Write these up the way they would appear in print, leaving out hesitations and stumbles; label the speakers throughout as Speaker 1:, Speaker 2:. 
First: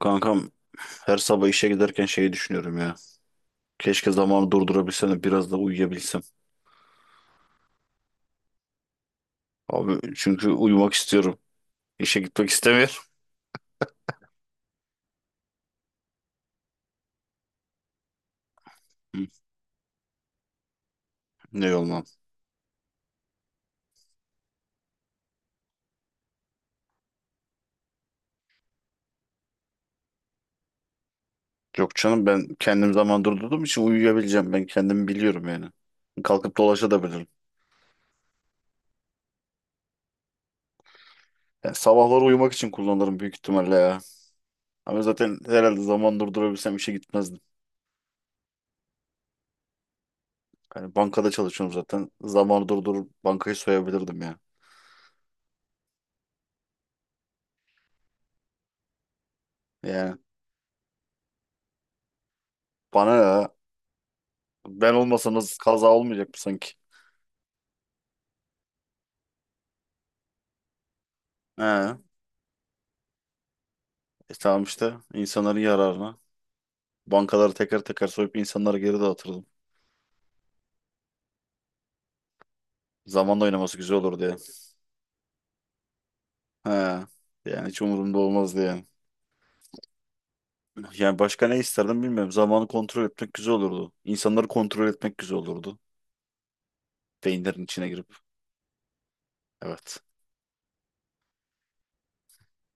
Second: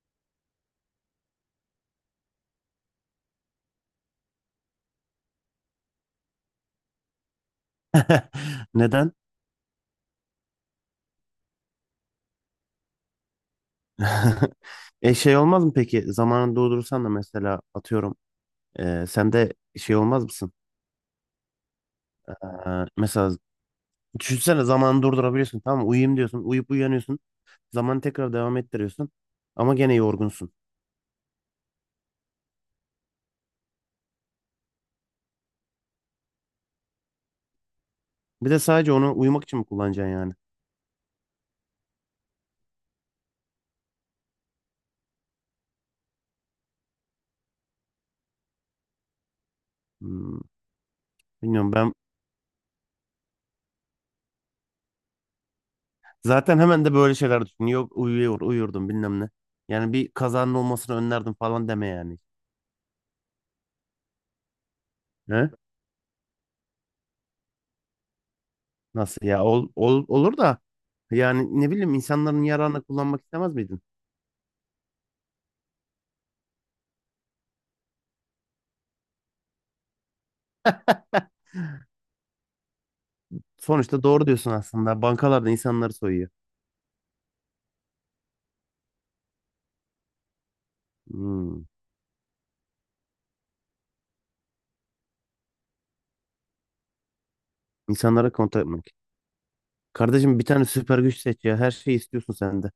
Speaker 1: Kankam, her sabah işe giderken şeyi düşünüyorum ya. Keşke zamanı durdurabilsem de biraz da uyuyabilsem.
Speaker 2: Neden?
Speaker 1: Abi çünkü uyumak istiyorum. İşe gitmek istemiyorum.
Speaker 2: E şey olmaz mı peki? Zamanını doldurursan da mesela atıyorum.
Speaker 1: Hı,
Speaker 2: Sen de şey olmaz mısın?
Speaker 1: ne olmam?
Speaker 2: E, mesela düşünsene zamanı durdurabiliyorsun tamam mı? Uyuyayım diyorsun. Uyuyup uyanıyorsun. Zamanı tekrar devam ettiriyorsun. Ama gene yorgunsun.
Speaker 1: Yok canım, ben kendim zaman durdurduğum için uyuyabileceğim. Ben kendimi biliyorum yani. Kalkıp dolaşabilirim.
Speaker 2: Bir de sadece onu uyumak için mi kullanacaksın yani?
Speaker 1: Yani sabahları uyumak için kullanırım büyük ihtimalle ya. Ama zaten herhalde zaman durdurabilsem işe gitmezdim.
Speaker 2: Hmm,
Speaker 1: Yani bankada
Speaker 2: Bilmiyorum
Speaker 1: çalışıyorum
Speaker 2: ben,
Speaker 1: zaten. Zamanı durdurup bankayı soyabilirdim ya.
Speaker 2: zaten hemen de böyle şeyler düşünüyorum. Yok, uyurdum bilmem ne. Yani bir
Speaker 1: Yani
Speaker 2: kazanın olmasını önlerdim falan deme yani.
Speaker 1: bana ne ya? Ben olmasam
Speaker 2: He?
Speaker 1: nasıl kaza olmayacak mı sanki?
Speaker 2: Nasıl ya? Olur da yani ne
Speaker 1: He.
Speaker 2: bileyim, insanların yararına kullanmak istemez miydin?
Speaker 1: E, tamam, işte insanların yararına. Bankaları teker teker soyup insanları geri dağıtırdım. Zamanla oynaması güzel
Speaker 2: Sonuçta
Speaker 1: olur
Speaker 2: doğru
Speaker 1: diye.
Speaker 2: diyorsun aslında. Bankalarda insanları soyuyor.
Speaker 1: He. Yani hiç umurumda olmaz diye. Yani başka ne
Speaker 2: Hmm.
Speaker 1: isterdim bilmiyorum. Zamanı kontrol etmek güzel olurdu. İnsanları kontrol etmek güzel olurdu. Beyinlerin içine girip.
Speaker 2: İnsanlara kontak etmek.
Speaker 1: Evet.
Speaker 2: Kardeşim, bir tane süper güç seç ya. Her şeyi istiyorsun sen de.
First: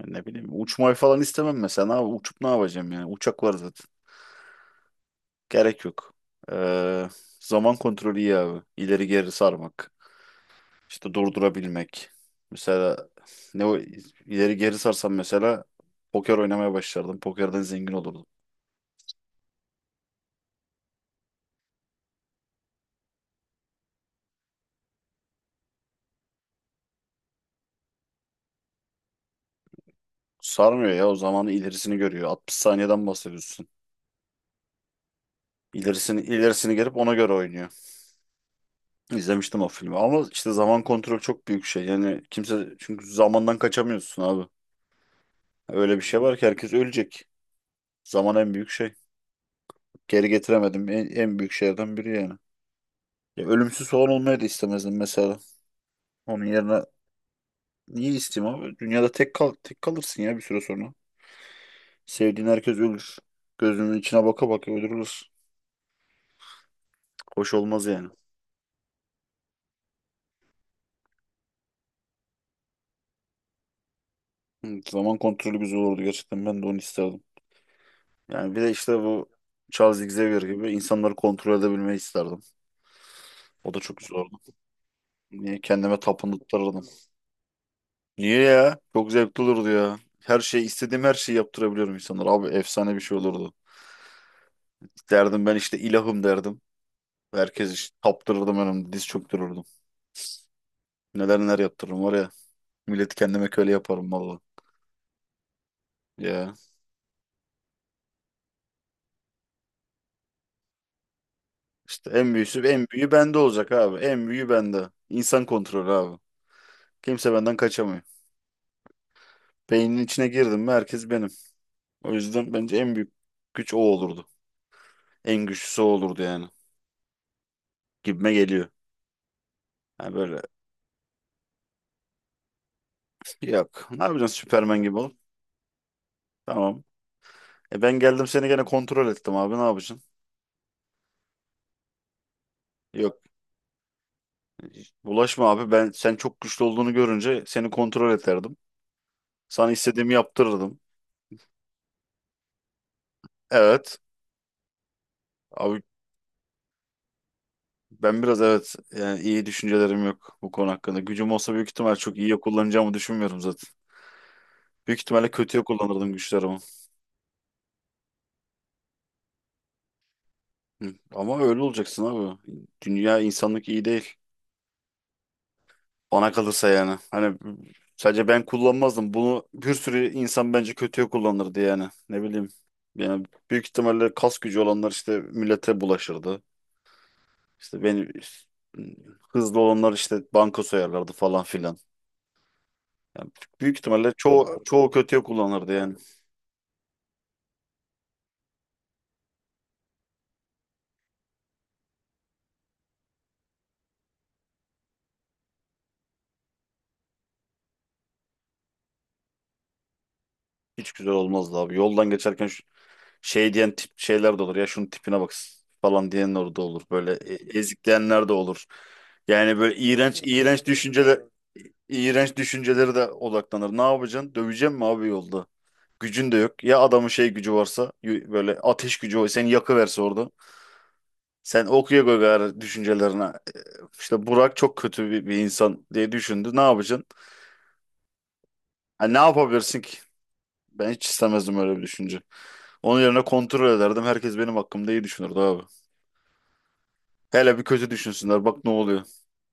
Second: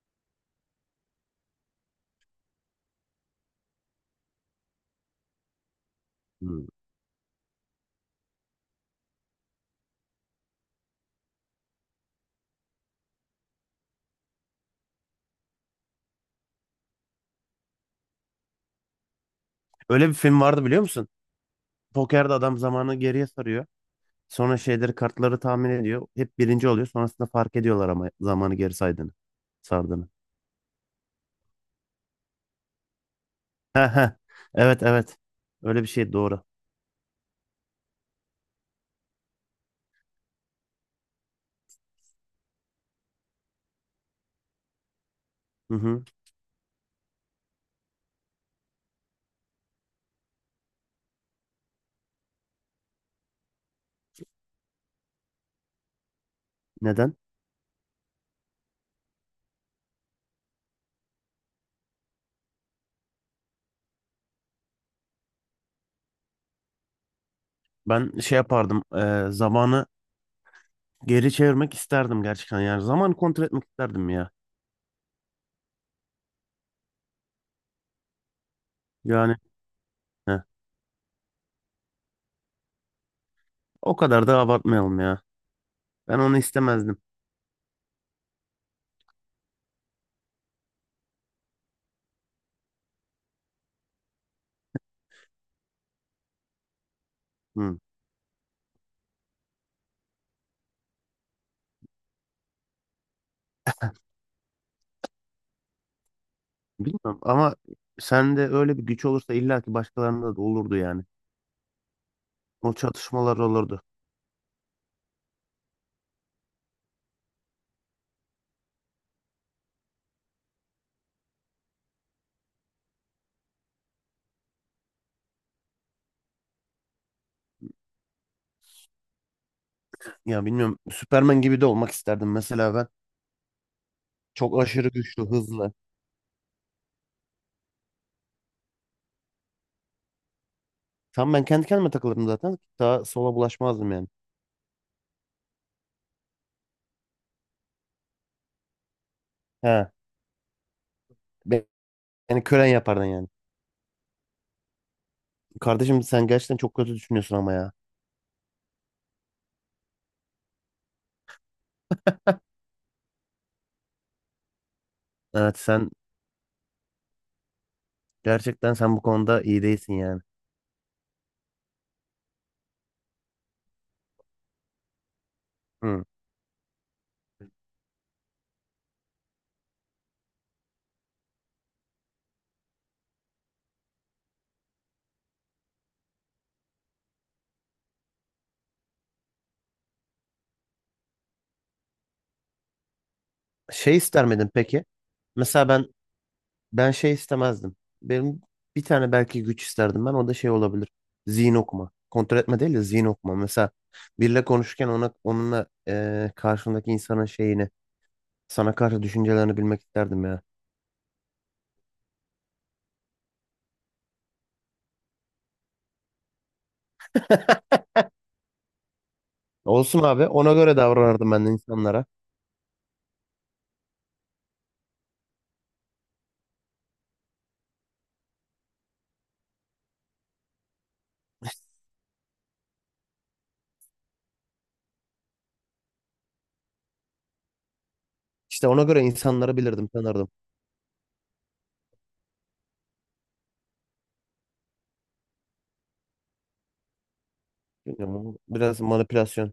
Speaker 1: Yani ne bileyim. Uçmayı falan istemem mesela. Uçup ne yapacağım yani? Uçak var zaten. Gerek yok.
Speaker 2: Hmm.
Speaker 1: Ee, zaman kontrolü iyi abi. İleri geri sarmak. İşte durdurabilmek. Mesela ne o ileri geri sarsam mesela poker oynamaya başlardım. Pokerden zengin olurdum.
Speaker 2: Öyle bir film vardı, biliyor musun? Pokerde adam zamanı geriye sarıyor. Sonra şeyleri, kartları tahmin ediyor. Hep birinci oluyor. Sonrasında fark ediyorlar ama zamanı geri saydığını. Sardığını.
Speaker 1: Sarmıyor ya, o zamanı ilerisini görüyor. 60 saniyeden bahsediyorsun.
Speaker 2: He he. Evet, evet. Öyle bir şey
Speaker 1: İlerisini
Speaker 2: doğru.
Speaker 1: ilerisini gelip ona göre oynuyor. İzlemiştim o filmi ama işte zaman kontrolü çok büyük şey. Yani kimse, çünkü zamandan kaçamıyorsun abi.
Speaker 2: Hı
Speaker 1: Öyle bir
Speaker 2: hı.
Speaker 1: şey var ki herkes ölecek. Zaman en büyük şey. Geri getiremedim, en büyük şeylerden biri yani. Ya ölümsüz falan olmayı da istemezdim mesela. Onun yerine.
Speaker 2: Neden?
Speaker 1: Niye isteyeyim abi? Dünyada tek kalırsın ya bir süre sonra. Sevdiğin herkes ölür. Gözünün içine baka baka öldürülür. Hoş olmaz yani.
Speaker 2: Ben şey yapardım. Zamanı geri çevirmek isterdim gerçekten yani. Zaman kontrol etmek isterdim ya.
Speaker 1: Hı, zaman kontrolü güzel olurdu gerçekten. Ben de onu isterdim. Yani bir de işte bu
Speaker 2: Yani,
Speaker 1: Charles Xavier
Speaker 2: heh,
Speaker 1: gibi insanları kontrol edebilmeyi isterdim. O da çok
Speaker 2: o
Speaker 1: güzel
Speaker 2: kadar da
Speaker 1: olurdu.
Speaker 2: abartmayalım ya.
Speaker 1: Niye, kendime
Speaker 2: Ben onu
Speaker 1: tapındırırdım.
Speaker 2: istemezdim.
Speaker 1: Niye ya? Çok zevkli olurdu ya. Her şey istediğim her şeyi yaptırabiliyorum insanlara. Abi efsane bir şey olurdu. Derdim ben işte, ilahım derdim. Herkes,
Speaker 2: Hı.
Speaker 1: işte taptırırdım önümde, diz çöktürürdüm. Neler neler yaptırırım var ya. Milleti kendime köle yaparım valla. Ya
Speaker 2: Bilmiyorum ama sende öyle bir güç olursa illa ki başkalarında da olurdu yani.
Speaker 1: işte en büyüsü
Speaker 2: O
Speaker 1: en büyüğü
Speaker 2: çatışmalar
Speaker 1: bende olacak
Speaker 2: olurdu.
Speaker 1: abi. En büyüğü bende. İnsan kontrolü abi. Kimse benden kaçamıyor. Beynin içine girdim mi herkes benim. O yüzden bence en büyük güç o olurdu. En güçlüsü o olurdu yani. Gibime geliyor. Yani böyle,
Speaker 2: Ya bilmiyorum, Süpermen gibi de olmak isterdim mesela ben.
Speaker 1: yok. Ne yapacaksın
Speaker 2: Çok
Speaker 1: Süpermen
Speaker 2: aşırı
Speaker 1: gibi ol.
Speaker 2: güçlü, hızlı.
Speaker 1: Tamam. E ben geldim seni gene kontrol ettim abi, ne yapacaksın?
Speaker 2: Tam ben kendi kendime takılırdım zaten. Daha
Speaker 1: Yok.
Speaker 2: sola bulaşmazdım yani.
Speaker 1: Bulaşma abi, ben sen çok güçlü olduğunu görünce seni kontrol ederdim. Sana
Speaker 2: He.
Speaker 1: istediğimi yaptırırdım.
Speaker 2: be- Beni kölen yapardın yani.
Speaker 1: Evet. Abi,
Speaker 2: Kardeşim, sen gerçekten çok kötü düşünüyorsun ama ya.
Speaker 1: ben biraz, evet, yani iyi düşüncelerim yok bu konu hakkında. Gücüm olsa büyük ihtimal çok iyiye kullanacağımı düşünmüyorum zaten. Büyük ihtimalle
Speaker 2: Evet
Speaker 1: kötüye
Speaker 2: sen,
Speaker 1: kullanırdım güçlerimi.
Speaker 2: gerçekten sen bu konuda iyi değilsin yani.
Speaker 1: Hı. Ama öyle olacaksın abi. Dünya, insanlık iyi değil.
Speaker 2: Hı.
Speaker 1: Bana kalırsa yani. Hani, sadece ben kullanmazdım. Bunu bir sürü insan bence kötüye kullanırdı yani. Ne bileyim. Yani büyük ihtimalle kas gücü olanlar işte millete bulaşırdı. İşte beni hızlı olanlar işte banka soyarlardı falan filan. Yani büyük
Speaker 2: Şey
Speaker 1: ihtimalle
Speaker 2: ister miydin
Speaker 1: çoğu
Speaker 2: peki?
Speaker 1: çoğu kötüye
Speaker 2: Mesela
Speaker 1: kullanırdı
Speaker 2: ben
Speaker 1: yani.
Speaker 2: ben şey istemezdim. Benim bir tane belki güç isterdim ben. O da şey olabilir. Zihin okuma. Kontrol etme değil de zihin okuma. Mesela biriyle konuşurken onunla, karşındaki insanın şeyini, sana karşı düşüncelerini bilmek isterdim ya.
Speaker 1: Hiç güzel olmazdı abi. Yoldan geçerken şu, şey diyen tip şeyler de olur. Ya şunun tipine bak falan diyenler de olur. Böyle ezikleyenler de olur. Yani böyle
Speaker 2: Olsun
Speaker 1: iğrenç
Speaker 2: abi. Ona
Speaker 1: iğrenç
Speaker 2: göre
Speaker 1: düşünceler,
Speaker 2: davranırdım ben de insanlara.
Speaker 1: iğrenç düşünceleri de odaklanır. Ne yapacaksın? Döveceğim mi abi yolda? Gücün de yok. Ya adamın şey gücü varsa, böyle ateş gücü var. Seni yakıverse orada. Sen okuya koy gayrı düşüncelerine. E, İşte Burak çok kötü bir insan diye düşündü. Ne yapacaksın?
Speaker 2: İşte ona göre
Speaker 1: Ha, ne
Speaker 2: insanları
Speaker 1: yapabilirsin
Speaker 2: bilirdim,
Speaker 1: ki?
Speaker 2: tanırdım.
Speaker 1: Ben hiç istemezdim öyle bir düşünce. Onun yerine kontrol ederdim. Herkes benim hakkımda iyi düşünürdü abi. Hele bir kötü
Speaker 2: Bilmiyorum, bu
Speaker 1: düşünsünler. Bak ne
Speaker 2: biraz
Speaker 1: oluyor.
Speaker 2: manipülasyon.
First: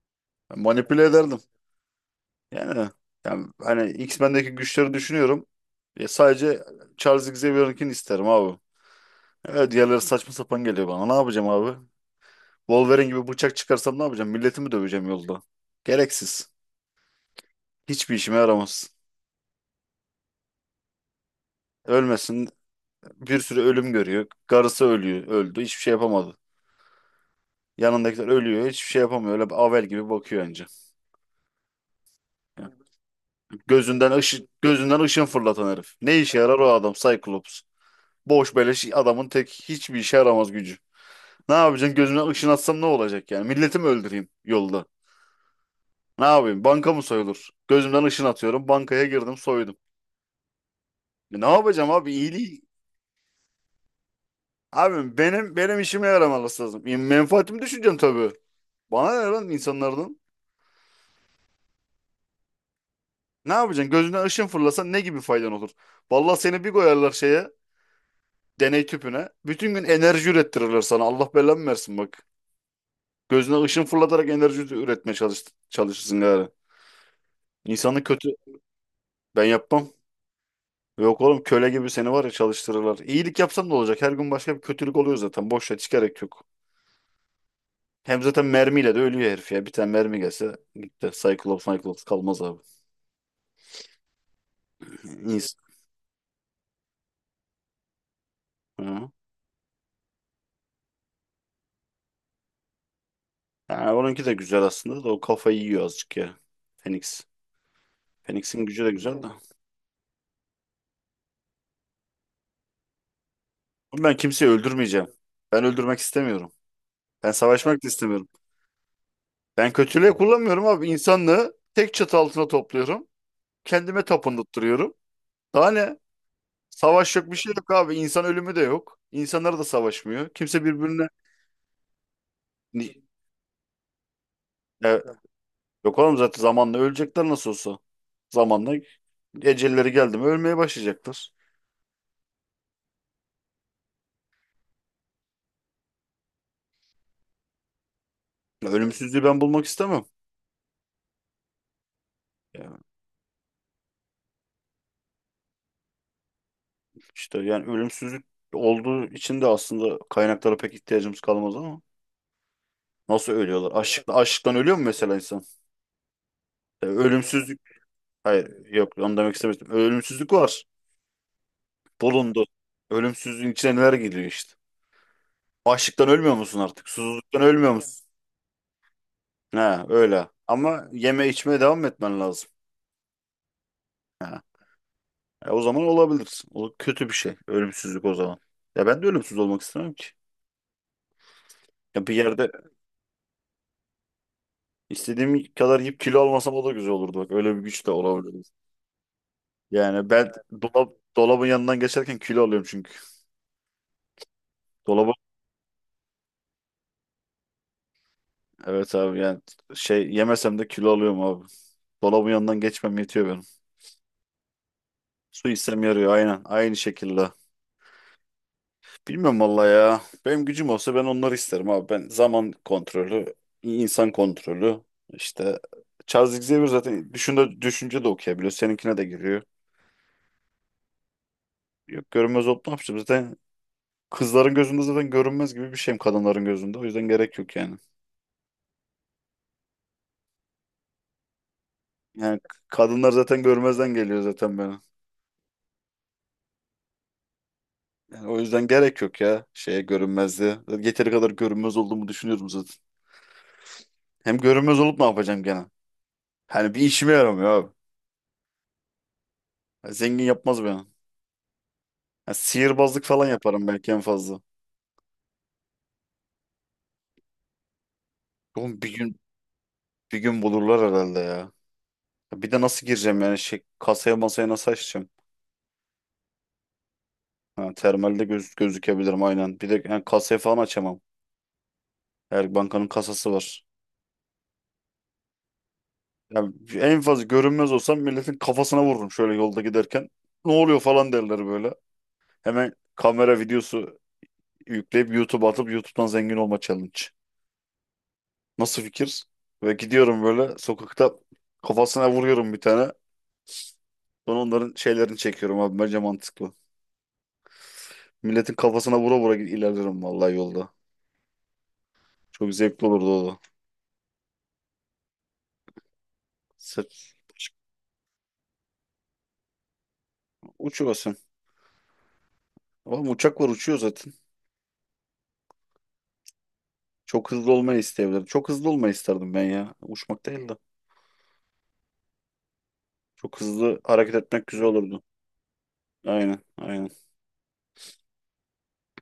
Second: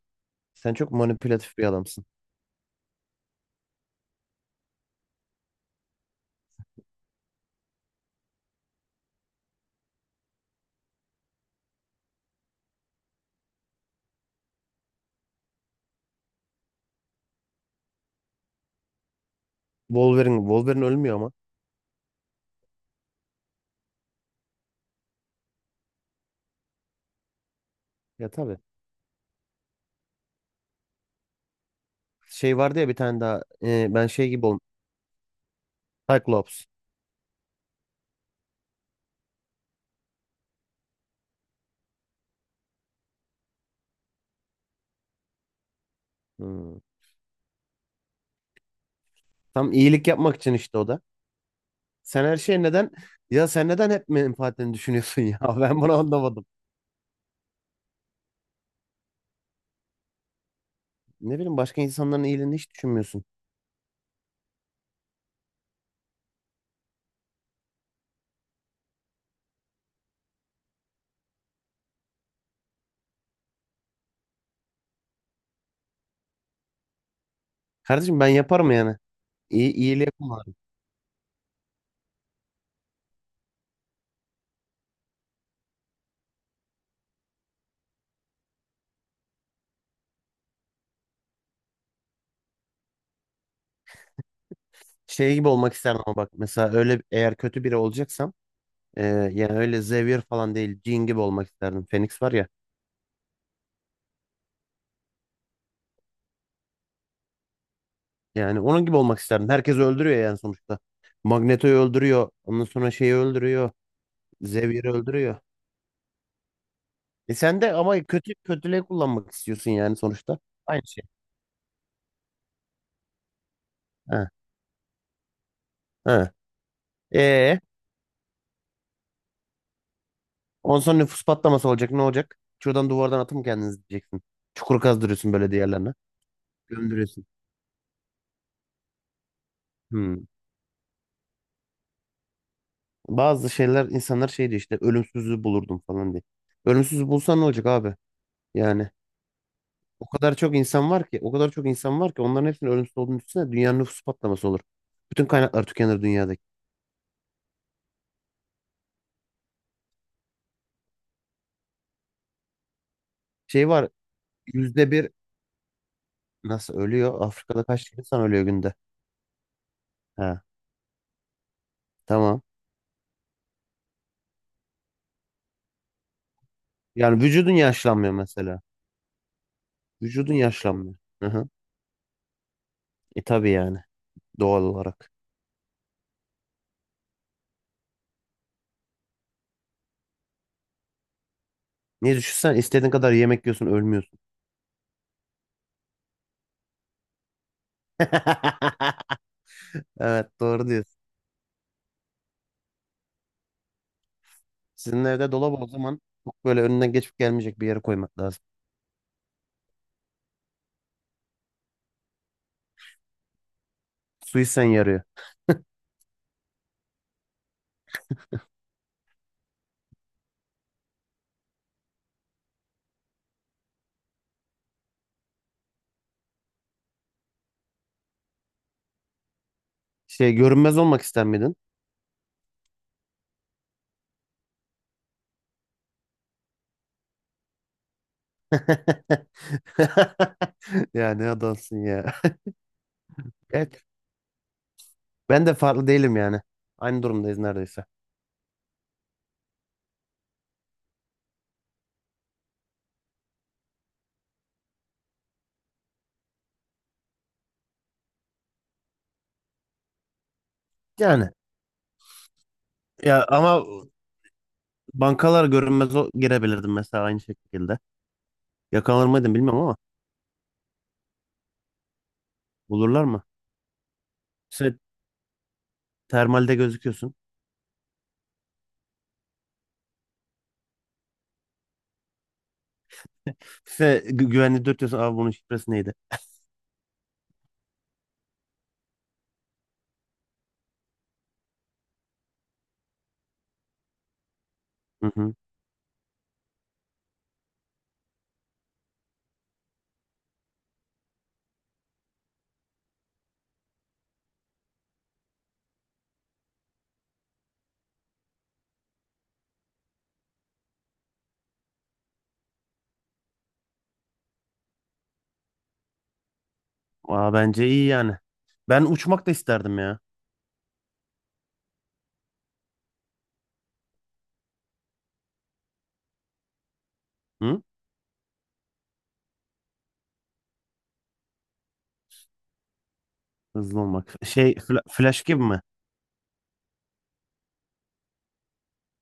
Speaker 2: Sen çok
Speaker 1: Manipüle ederdim.
Speaker 2: manipülatif bir adamsın.
Speaker 1: Yani, yani hani X-Men'deki güçleri düşünüyorum. Ya sadece Charles Xavier'ınkini isterim abi. Evet, diğerleri saçma sapan geliyor bana. Ne yapacağım abi? Wolverine gibi bıçak çıkarsam ne yapacağım? Milleti mi döveceğim yolda? Gereksiz. Hiçbir işime yaramaz.
Speaker 2: Wolverine ölmüyor ama.
Speaker 1: Ölmesin. Bir sürü ölüm görüyor. Karısı ölüyor. Öldü. Hiçbir şey yapamadı. Yanındakiler
Speaker 2: Ya, tabii.
Speaker 1: ölüyor. Hiçbir şey yapamıyor. Öyle avel gibi bakıyor önce.
Speaker 2: Şey
Speaker 1: Yani
Speaker 2: vardı ya bir tane daha. Ben
Speaker 1: gözünden
Speaker 2: şey gibi
Speaker 1: ışın,
Speaker 2: olmuştum.
Speaker 1: gözünden ışın fırlatan herif. Ne işe yarar
Speaker 2: Cyclops.
Speaker 1: o adam Cyclops? Boş beleş adamın tek, hiçbir işe yaramaz gücü. Ne yapacaksın? Gözümden ışın atsam ne olacak yani? Milleti mi öldüreyim yolda? Ne yapayım?
Speaker 2: Hmm.
Speaker 1: Banka mı soyulur? Gözümden ışın atıyorum. Bankaya girdim,
Speaker 2: Tam
Speaker 1: soydum.
Speaker 2: iyilik yapmak için işte, o da.
Speaker 1: E ne yapacağım abi?
Speaker 2: Sen her
Speaker 1: İyiliği.
Speaker 2: şey neden ya sen neden hep menfaatini
Speaker 1: Abi
Speaker 2: düşünüyorsun ya?
Speaker 1: benim benim
Speaker 2: Ben bunu
Speaker 1: işime
Speaker 2: anlamadım.
Speaker 1: yaramaması lazım. Menfaatimi düşüneceğim tabii. Bana ne lan insanlardan?
Speaker 2: Ne bileyim, başka insanların iyiliğini hiç düşünmüyorsun.
Speaker 1: Ne yapacaksın? Gözünden ışın fırlasan ne gibi faydan olur? Vallahi seni bir koyarlar şeye, deney tüpüne. Bütün gün enerji ürettirirler sana. Allah belanı versin bak. Gözüne ışın fırlatarak enerji üretmeye çalışırsın gari. İnsanı
Speaker 2: Kardeşim, ben
Speaker 1: kötü,
Speaker 2: yaparım yani.
Speaker 1: ben
Speaker 2: İyi,
Speaker 1: yapmam.
Speaker 2: iyiliği yaparım.
Speaker 1: Yok oğlum, köle gibi seni var ya çalıştırırlar. İyilik yapsan da olacak. Her gün başka bir kötülük oluyor zaten. Boş ver, hiç gerek yok. Hem zaten mermiyle de ölüyor herif ya. Bir tane mermi gelse gitti. Cyclops kalmaz abi.
Speaker 2: Şey gibi
Speaker 1: İnsan.
Speaker 2: olmak isterdim ama bak, mesela öyle eğer kötü biri olacaksam,
Speaker 1: Ha.
Speaker 2: yani öyle Xavier falan değil, Jean gibi olmak isterdim. Phoenix var ya,
Speaker 1: Yani onunki de güzel aslında da o kafayı yiyor azıcık ya. Phoenix.
Speaker 2: yani
Speaker 1: Phoenix'in gücü
Speaker 2: onun
Speaker 1: de
Speaker 2: gibi olmak
Speaker 1: güzel de.
Speaker 2: isterdim. Herkes öldürüyor yani sonuçta. Magneto'yu öldürüyor. Ondan sonra şeyi öldürüyor.
Speaker 1: Oğlum, ben kimseyi
Speaker 2: Xavier'i
Speaker 1: öldürmeyeceğim.
Speaker 2: öldürüyor.
Speaker 1: Ben öldürmek istemiyorum. Ben
Speaker 2: E sen de
Speaker 1: savaşmak da
Speaker 2: ama
Speaker 1: istemiyorum.
Speaker 2: kötü, kötülüğe kullanmak istiyorsun
Speaker 1: Ben
Speaker 2: yani
Speaker 1: kötülüğe
Speaker 2: sonuçta.
Speaker 1: kullanmıyorum abi.
Speaker 2: Aynı şey.
Speaker 1: İnsanlığı tek çatı altına topluyorum. Kendime
Speaker 2: Ha,
Speaker 1: tapındırıyorum. Daha ne?
Speaker 2: ha.
Speaker 1: Savaş yok, bir şey
Speaker 2: E,
Speaker 1: yok abi. İnsan ölümü de yok. İnsanlar da savaşmıyor. Kimse
Speaker 2: ondan sonra
Speaker 1: birbirine...
Speaker 2: nüfus patlaması olacak. Ne olacak? Şuradan,
Speaker 1: Ni-
Speaker 2: duvardan atın kendinizi diyeceksin. Çukur
Speaker 1: E,
Speaker 2: kazdırıyorsun böyle diğerlerine.
Speaker 1: yok oğlum, zaten zamanla
Speaker 2: Gömdürüyorsun.
Speaker 1: ölecekler nasıl olsa. Zamanla ecelleri geldi mi
Speaker 2: Hmm.
Speaker 1: ölmeye başlayacaklar.
Speaker 2: Bazı şeyler, insanlar şey diyor işte, ölümsüzlüğü bulurdum falan diye. Ölümsüzlüğü bulsan ne olacak abi?
Speaker 1: Ya,
Speaker 2: Yani
Speaker 1: ölümsüzlüğü ben bulmak istemem.
Speaker 2: o kadar çok insan var ki o kadar çok insan var ki onların hepsinin
Speaker 1: Yani
Speaker 2: ölümsüz olduğunu düşünsene, dünyanın nüfus patlaması olur. Bütün kaynaklar tükenir dünyadaki.
Speaker 1: yani ölümsüzlük olduğu için de aslında kaynaklara pek ihtiyacımız kalmaz ama. Nasıl
Speaker 2: Şey
Speaker 1: ölüyorlar?
Speaker 2: var,
Speaker 1: Açlıktan ölüyor mu
Speaker 2: %1,
Speaker 1: mesela insan?
Speaker 2: nasıl
Speaker 1: Ya
Speaker 2: ölüyor?
Speaker 1: ölümsüzlük.
Speaker 2: Afrika'da kaç insan ölüyor
Speaker 1: Hayır,
Speaker 2: günde?
Speaker 1: yok, onu demek istemiştim. Ölümsüzlük
Speaker 2: Ha.
Speaker 1: var.
Speaker 2: Tamam.
Speaker 1: Bulundu. Ölümsüzlüğün içine neler geliyor işte. Açlıktan ölmüyor musun artık?
Speaker 2: Yani
Speaker 1: Susuzluktan
Speaker 2: vücudun
Speaker 1: ölmüyor musun?
Speaker 2: yaşlanmıyor mesela.
Speaker 1: Ha öyle.
Speaker 2: Vücudun
Speaker 1: Ama
Speaker 2: yaşlanmıyor. Hı
Speaker 1: yeme
Speaker 2: hı.
Speaker 1: içmeye devam etmen lazım.
Speaker 2: E tabii yani,
Speaker 1: Ha.
Speaker 2: doğal olarak.
Speaker 1: O zaman olabilir. O kötü bir şey. Ölümsüzlük o zaman. Ya ben de ölümsüz olmak istemem ki. Ya bir
Speaker 2: Niye
Speaker 1: yerde
Speaker 2: düşünsen istediğin kadar yemek yiyorsun, ölmüyorsun.
Speaker 1: istediğim kadar yiyip kilo almasam o da güzel olurdu. Bak, öyle bir güç de olabilir. Yani
Speaker 2: Evet,
Speaker 1: ben
Speaker 2: doğru
Speaker 1: dolap,
Speaker 2: diyorsun.
Speaker 1: dolabın yanından geçerken kilo alıyorum çünkü.
Speaker 2: Sizin
Speaker 1: Dolaba
Speaker 2: evde dolabı o zaman çok böyle önünden geçip gelmeyecek bir yere koymak lazım.
Speaker 1: evet abi, yani şey, yemesem de kilo alıyorum abi. Dolabın yanından geçmem yetiyor benim.
Speaker 2: Suisen yarıyor.
Speaker 1: Su içsem yarıyor aynen. Aynı şekilde. Bilmiyorum valla ya. Benim gücüm olsa ben onları isterim abi. Ben zaman kontrolü, insan kontrolü. İşte Charles Xavier zaten düşünce de okuyabiliyor. Seninkine de giriyor.
Speaker 2: Şey, görünmez olmak ister miydin?
Speaker 1: Yok, görünmez olup ne yapacağım? Zaten kızların gözünde zaten görünmez gibi bir şeyim, kadınların gözünde. O yüzden gerek yok yani.
Speaker 2: Ya, ne adamsın ya.
Speaker 1: Yani kadınlar zaten
Speaker 2: Evet,
Speaker 1: görmezden geliyor zaten beni.
Speaker 2: ben de farklı değilim yani. Aynı durumdayız neredeyse.
Speaker 1: Yani o yüzden gerek yok ya şeye, görünmezliğe. Zaten yeteri kadar görünmez olduğumu düşünüyorum zaten. Hem görünmez olup ne yapacağım gene? Hani bir işime yaramıyor abi. Ya, zengin yapmaz beni.
Speaker 2: Yani
Speaker 1: Ya sihirbazlık
Speaker 2: ya
Speaker 1: falan
Speaker 2: ama
Speaker 1: yaparım belki en fazla.
Speaker 2: bankalar, görünmez o girebilirdim mesela aynı şekilde.
Speaker 1: Oğlum bir
Speaker 2: Yakalanır
Speaker 1: gün
Speaker 2: mıydın bilmem ama,
Speaker 1: bir gün bulurlar herhalde ya. Ya bir de nasıl
Speaker 2: bulurlar
Speaker 1: gireceğim
Speaker 2: mı?
Speaker 1: yani, şey, kasaya masaya nasıl
Speaker 2: Sen
Speaker 1: açacağım?
Speaker 2: termalde gözüküyorsun.
Speaker 1: Ha, termalde gözükebilirim aynen. Bir de yani kasaya falan açamam. Her bankanın kasası var.
Speaker 2: Sen güvenli dürtüyorsun. Abi, bunun şifresi neydi?
Speaker 1: Yani en fazla görünmez olsam milletin kafasına vururum şöyle yolda giderken. Ne oluyor falan derler böyle. Hemen kamera videosu
Speaker 2: Hı
Speaker 1: yükleyip
Speaker 2: hı.
Speaker 1: YouTube'a atıp YouTube'dan zengin olma challenge. Nasıl fikir? Ve gidiyorum böyle sokakta, kafasına vuruyorum bir tane. Sonra onların şeylerini çekiyorum abi. Bence mantıklı. Milletin kafasına vura vura ilerlerim vallahi yolda. Çok zevkli olurdu o da. Sırf,
Speaker 2: Aa, bence iyi yani. Ben uçmak da isterdim ya.
Speaker 1: uçuyorsun. Ama uçak var, uçuyor zaten. Çok hızlı
Speaker 2: Hı?
Speaker 1: olmayı isteyebilirim. Çok hızlı olmayı isterdim ben ya. Uçmak değil de. Çok hızlı
Speaker 2: Hızlı olmak.
Speaker 1: hareket etmek
Speaker 2: Şey,
Speaker 1: güzel olurdu.
Speaker 2: flash gibi mi?
Speaker 1: Aynen aynen.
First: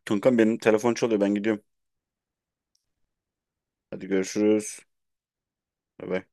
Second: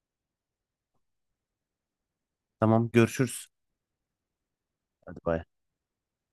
Speaker 1: Kankam benim telefon çalıyor, ben gidiyorum.
Speaker 2: Tamam, görüşürüz.
Speaker 1: Hadi görüşürüz.
Speaker 2: Hadi, bay.
Speaker 1: Bay bay.